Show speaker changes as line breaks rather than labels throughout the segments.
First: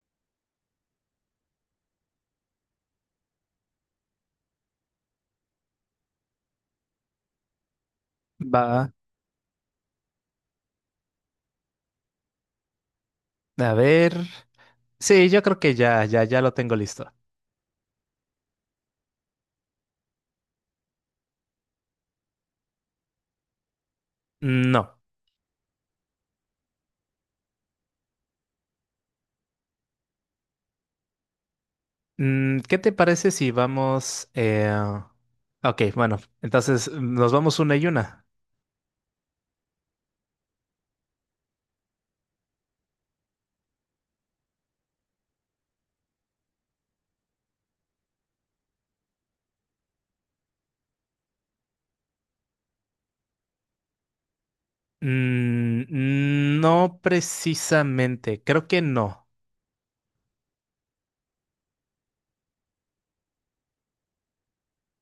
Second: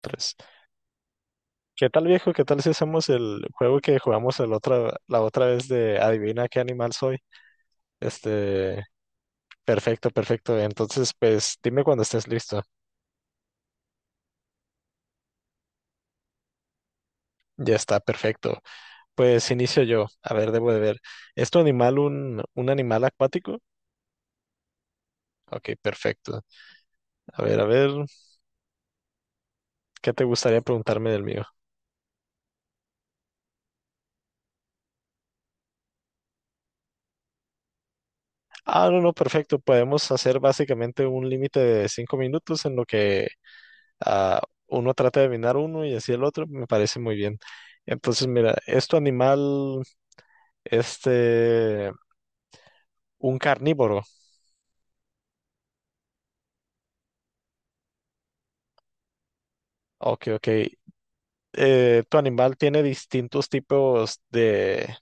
Tres. ¿Qué tal, viejo? ¿Qué tal si hacemos el juego que jugamos la otra vez de adivina qué animal soy?
Va,
Este, perfecto, perfecto. Entonces, pues dime cuando estés listo.
a ver. Sí, yo creo que ya lo tengo listo.
Ya está, perfecto. Pues inicio yo. A ver, debo de ver. ¿Es tu animal un animal acuático?
No.
Ok, perfecto. A ver, ¿qué te gustaría preguntarme del mío?
¿Qué te parece si vamos... Ok, bueno, entonces nos vamos una y una.
Ah, no, no, perfecto. Podemos hacer básicamente un límite de 5 minutos en lo que ah, uno trata de adivinar uno y así el otro, me parece muy bien. Entonces, mira, ¿es tu animal este un carnívoro?
No precisamente, creo que no.
Ok, ok. ¿Tu animal tiene distintos tipos de,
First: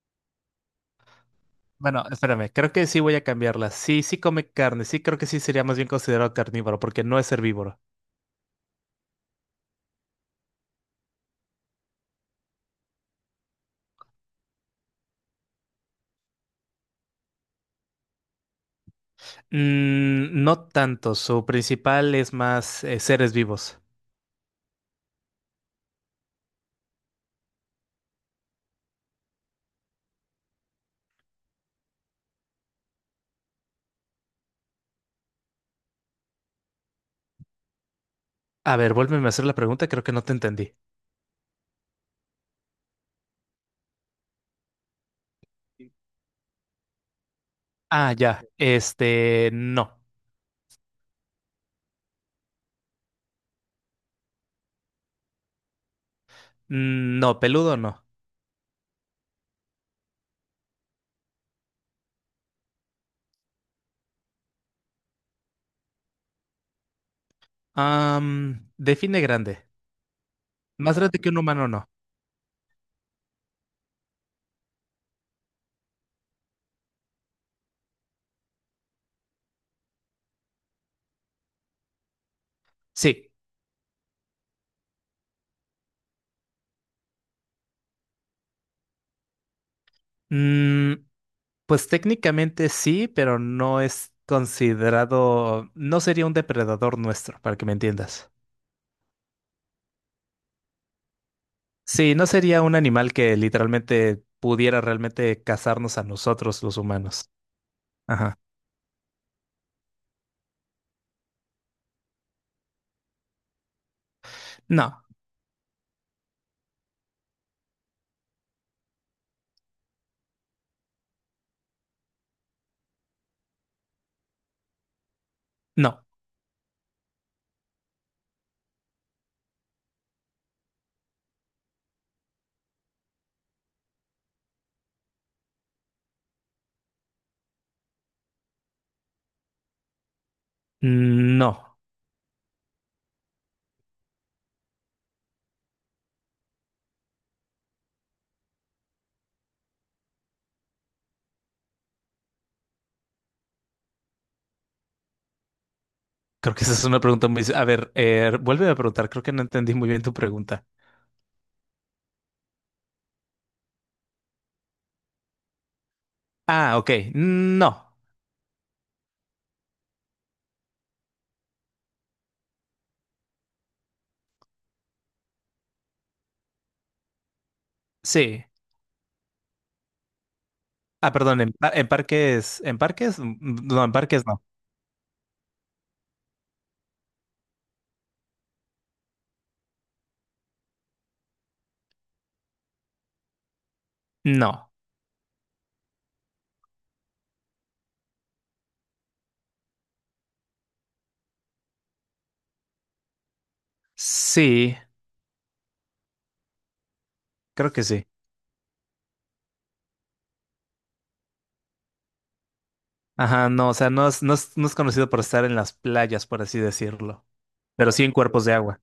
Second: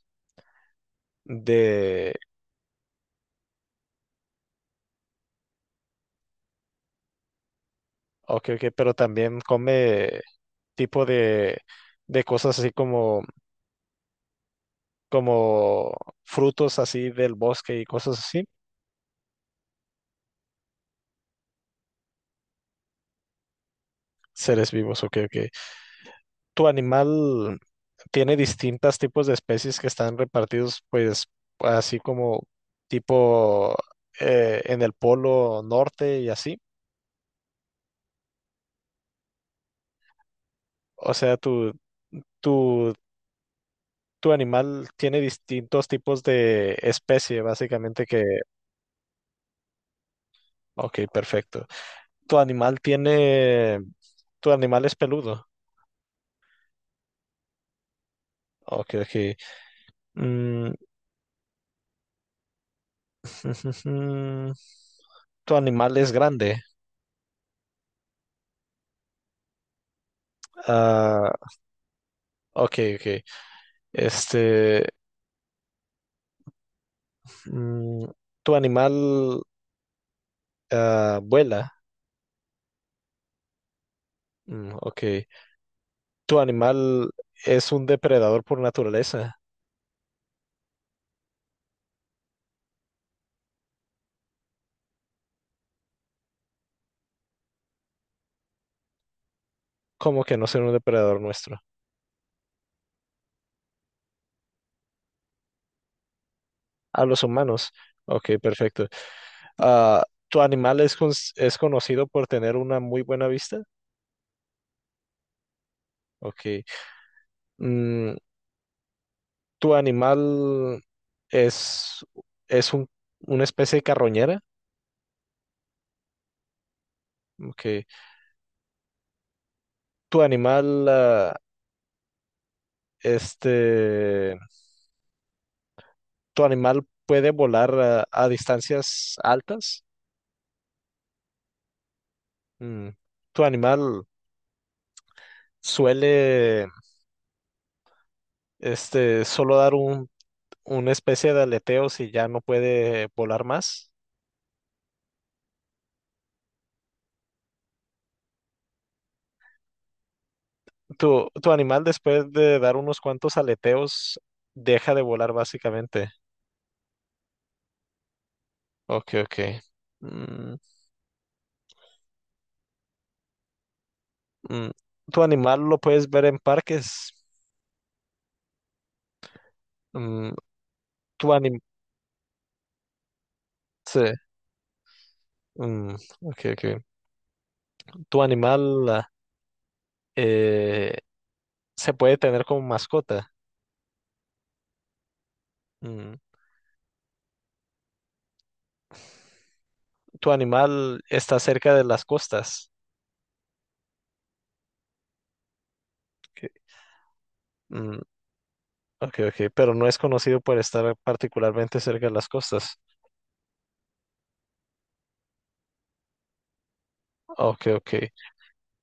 Bueno,
de,
espérame, creo que sí voy a cambiarla. Sí, sí come carne, sí creo que sí sería más bien considerado carnívoro porque no es herbívoro.
ok, ok, pero también come tipo de cosas así como, como frutos así del bosque y cosas así?
No tanto, su principal es más seres vivos.
Seres vivos, ok, ok. Tu animal tiene distintas tipos de especies que están repartidos, pues, así como tipo en el polo norte y así.
A ver, vuélveme a hacer la pregunta, creo que no te entendí.
O sea, tu, tu animal tiene distintos tipos de especie, básicamente
Ah,
que...
ya. Este, no.
Ok, perfecto. Tu animal tiene... Tu animal es peludo.
No, peludo no.
Ok, ok. Mm, tu animal es grande.
Define grande. Más grande que
Ah,
un humano, no.
ok, ok. Este... Mm, ¿Tu animal vuela?
Sí.
Ok. ¿Tu animal es un depredador por naturaleza?
Mm, pues técnicamente sí, pero no es considerado, no sería un depredador nuestro, para que me entiendas.
¿Cómo que no ser un depredador nuestro?
Sí, no sería un animal que literalmente pudiera realmente cazarnos a nosotros los
A los
humanos.
humanos. Ok,
Ajá.
perfecto. ¿Tu animal es, es conocido por tener una muy buena vista?
No,
Ok. Mm, ¿Tu animal es, es una especie de carroñera?
no,
Ok. ¿Tu animal, este... ¿Tu animal puede volar a distancias altas?
no.
Mm, ¿Tu animal suele solo dar una especie de aleteo si ya no puede volar más?
Creo que esa es una pregunta muy... A ver, vuélveme a preguntar, creo que no entendí muy bien tu pregunta.
¿Tu animal después de dar unos cuantos aleteos deja de volar básicamente?
Ah, ok. No.
Ok, ok. Mm, mm, ¿Tu animal lo puedes ver en parques?
Sí.
Mm,
Ah,
¿Tu
perdón,
anim-
en parques. ¿En parques? No, en
sí,
parques no.
mm, ok, ok. ¿Tu animal eh, se puede tener como mascota?
No.
Mm, Tu animal está cerca de las costas.
Sí,
Ok,
creo que
mm,
sí.
ok, ok, pero no es conocido por estar particularmente cerca de las costas.
Ajá, no, o sea, no es conocido por estar en las playas, por así decirlo.
Ok,
Pero
ok,
sí en cuerpos de agua.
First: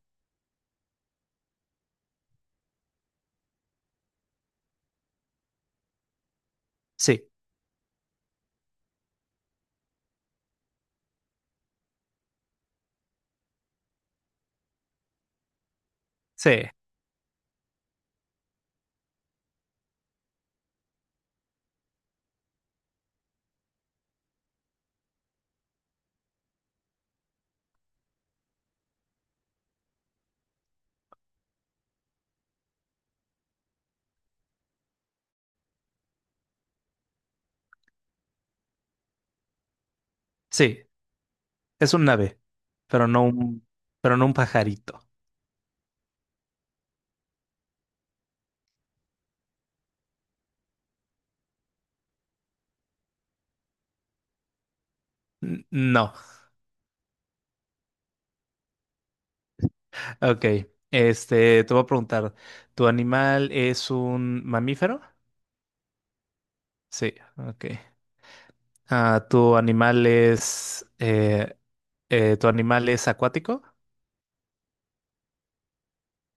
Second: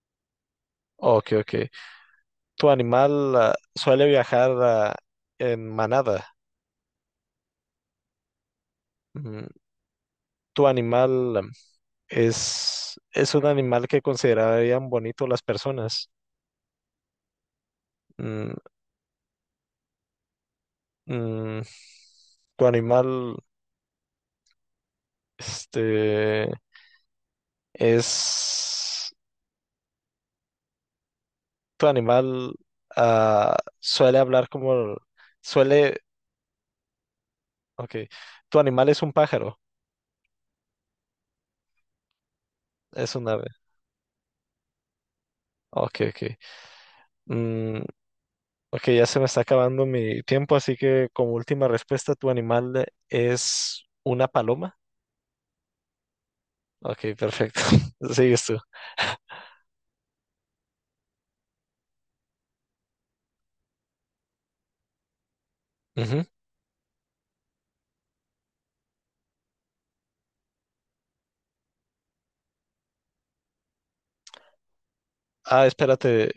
ok, ok. Tu animal suele viajar en manada.
Sí,
Mm, Tu animal es un animal que considerarían bonito las personas.
sí,
Mm, mm, Tu animal, este, es tu animal ah, suele hablar como, suele, ok, tu animal es un pájaro,
sí. Es un ave, pero
es
no
un ave,
un, pero no un pajarito.
ok, ok. Mm, ok, ya se me está acabando mi tiempo, así que como última respuesta, tu animal es una paloma,
No.
ok, perfecto, sigues tú.
Ok. Este, te voy a preguntar, ¿tu animal es un mamífero?
Ujú.
Sí, ok. Ah, ¿tu animal es, eh, ¿Tu animal es acuático?
Ah, espérate,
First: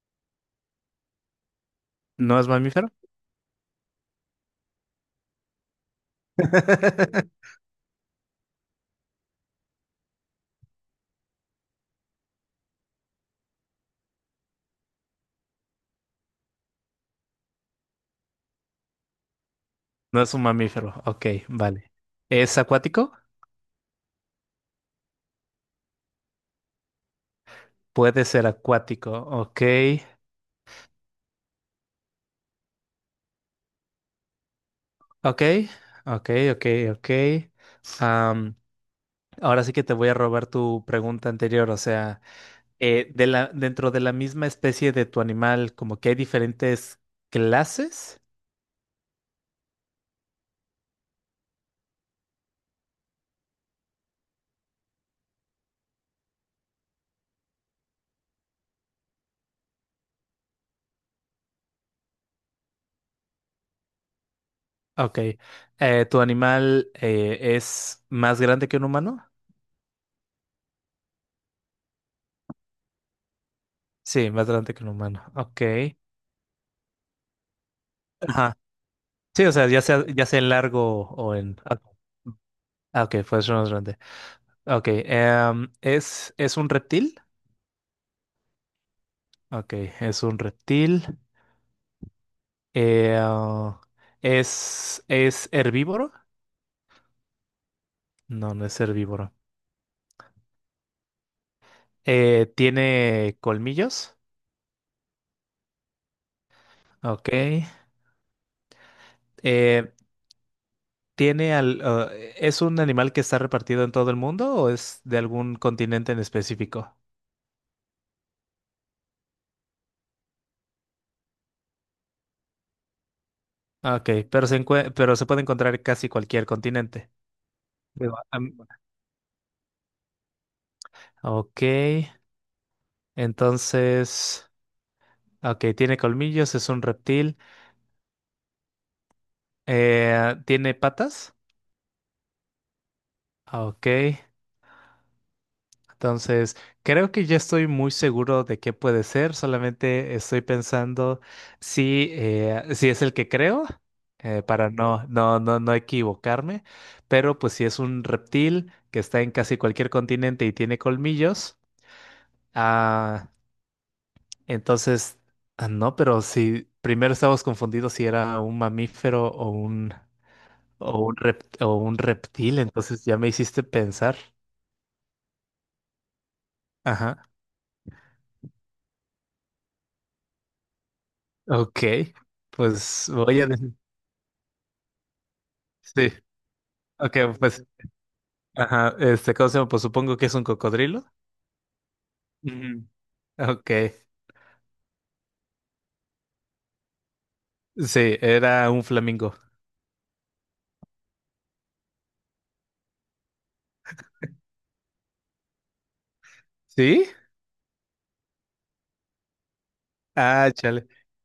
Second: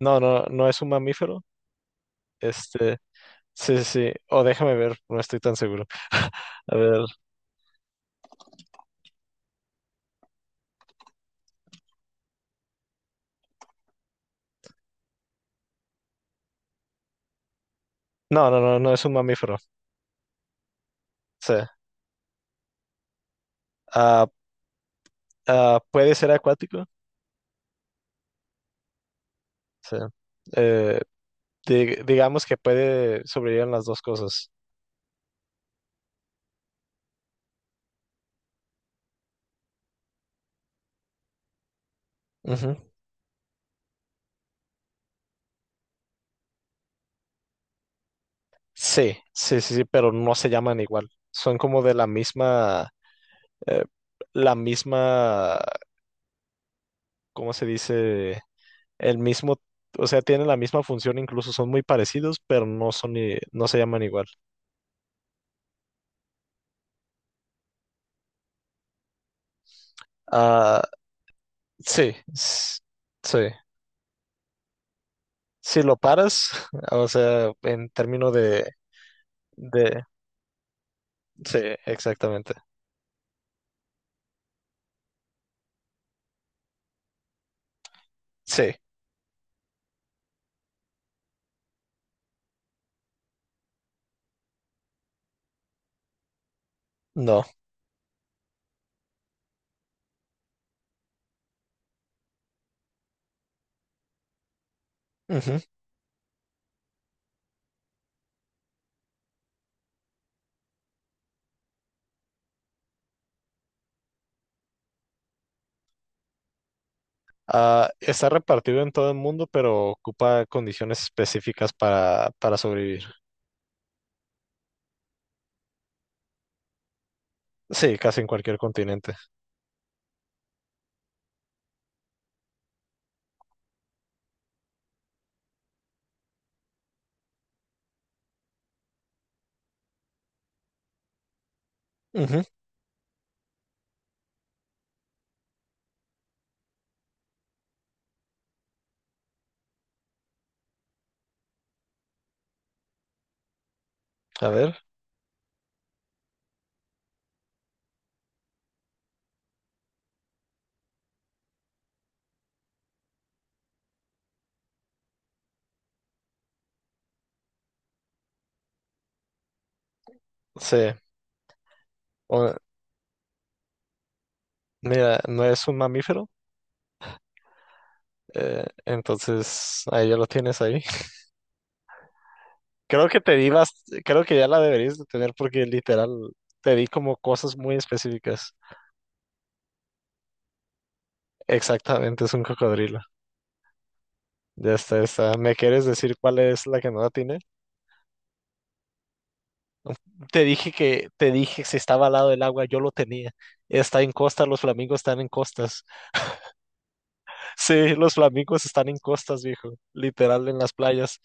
no, no es un mamífero,
¿No es mamífero?
este, sí, sí, sí, o déjame ver, no estoy tan seguro. A ver, no, no es un mamífero,
No es un mamífero. Ok,
sí.
vale. ¿Es acuático?
Ah, ah, ¿puede ser acuático?
Puede ser acuático. Ok,
Sí. Eh, digamos que puede sobrevivir en las dos cosas.
ok, ok, ok, ok. Am, ahora sí que te voy a robar tu pregunta anterior. O sea,
Ujú.
dentro de la misma especie de tu animal, como que hay diferentes clases.
Sí, sí, pero no se llaman igual. Son como de la misma, eh, la misma, ¿cómo se dice? El mismo, o sea, tienen la misma función, incluso son muy parecidos, pero no son, no se llaman igual.
Ok. ¿Tu animal es más grande que un humano?
Ah, sí, sí.
Sí, más grande que un humano. Ok.
Si lo paras, o sea, en términos de,
Sí, o sea,
de,
ya sea en largo o en...
sí,
Ah,
exactamente.
ah, ok, pues más grande. Ok, es un reptil?
Sí,
Ok, es un reptil. Eh, ah, es herbívoro?
no.
No, no es herbívoro. ¿Tiene colmillos?
Ujú.
Ok. Eh, ¿tiene al, ah, ¿Es un animal que está repartido en todo el mundo o es de algún continente en específico?
Ah, está repartido en todo el mundo, pero ocupa condiciones específicas para sobrevivir.
Ok, pero pero se puede encontrar en casi cualquier continente.
Sí,
Digo,
casi en cualquier continente.
Ok. Entonces, ok, tiene colmillos, es un reptil. ¿Tiene patas?
Ujú,
Ok, entonces creo que ya estoy muy seguro de qué puede ser, solamente estoy pensando si, si es el que creo,
a
para
ver,
no equivocarme, pero pues si es un reptil que está en casi cualquier continente y tiene colmillos, ah, entonces, no, pero si primero estábamos confundidos si era un mamífero o un...
sí.
O un o un
O-
reptil, entonces ya me hiciste pensar.
mira, no es un mamífero,
Ajá.
entonces ahí ya lo tienes ahí.
Ok.
Creo
Pues
que te
voy a
di
decir.
creo que ya la deberías de tener porque
Sí.
literal te di como
Ok,
cosas
pues.
muy específicas.
Ajá. Este, ¿cómo se llama? Pues supongo que es un cocodrilo.
Exactamente, es un
Ujú.
cocodrilo.
Ok.
Ya está, ya está. ¿Me quieres decir cuál es la que no la tienes?
Sí, era un flamingo.
Te dije que, te dije si estaba al lado del agua, yo lo tenía. Está en costa, los flamingos están en costas.
¿Sí?
Sí, los flamingos están en costas, viejo. Literal
Ah,
en las
chale.
playas.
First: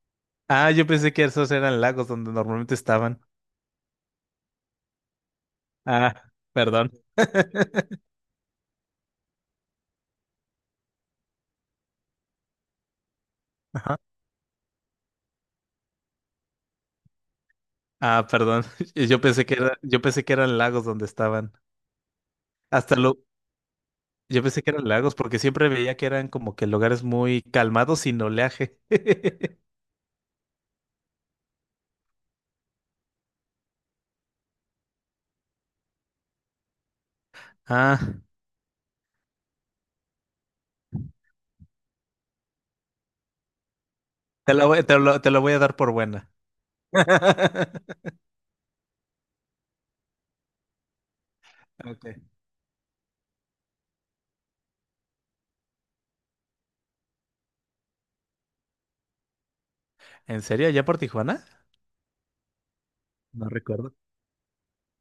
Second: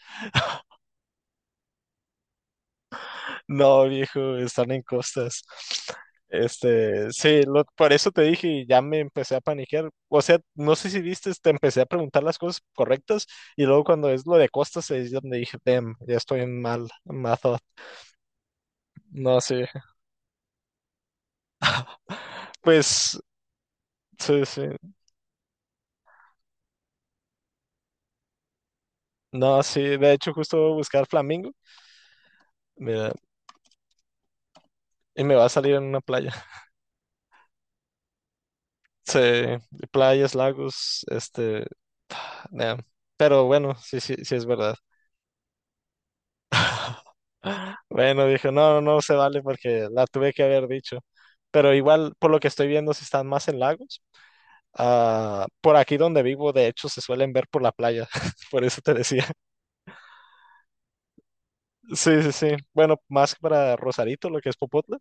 Ah, yo pensé que esos eran lagos donde normalmente estaban.
No, viejo, están en costas.
Ah, perdón.
Este, sí, por eso te dije y ya me empecé a paniquear. O sea, no sé si viste, te empecé a preguntar las cosas correctas y luego
Ajá.
cuando es lo de costas es donde dije, damn, ya estoy en mal, mal thought".
Ah, perdón.
No, sí.
Yo pensé que eran lagos donde estaban. Hasta lo,
Pues,
Yo
sí, sí.
pensé que eran lagos porque siempre veía que eran como que lugares muy calmados sin oleaje.
No, sí. De hecho, justo voy a buscar flamingos. Mira, y me va a salir en una playa.
Ah,
Sí, playas, lagos, nah. Pero bueno, sí, sí, sí es verdad.
te lo voy a dar por buena.
Bueno, dije, no, no se vale porque la tuve que haber dicho. Pero
Ok.
igual, por lo que estoy viendo, si están más en lagos. Ah, por aquí donde vivo, de hecho, se suelen ver por la playa. Por eso te decía.
¿En serio? ¿Ya por Tijuana?
Sí, sí, sí. Bueno, más
No
para
recuerdo.
Rosarito, lo que es Popotla.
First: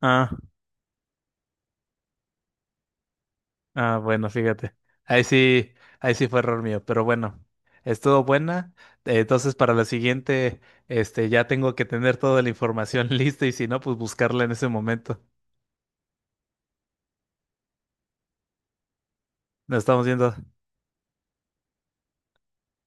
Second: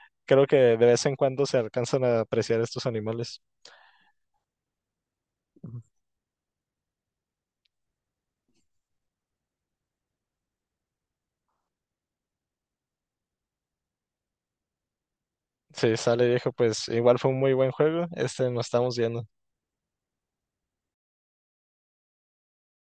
Ah,
Creo que de vez en cuando se alcanzan a apreciar estos animales.
bueno, fíjate. Ahí sí, ahí sí fue error mío, pero bueno, estuvo buena. Entonces, para la siguiente, este, ya tengo que tener toda la información lista y si no, pues buscarla en ese momento.
Sí, sale viejo, pues igual fue un muy buen juego. Nos estamos viendo.
Nos estamos viendo.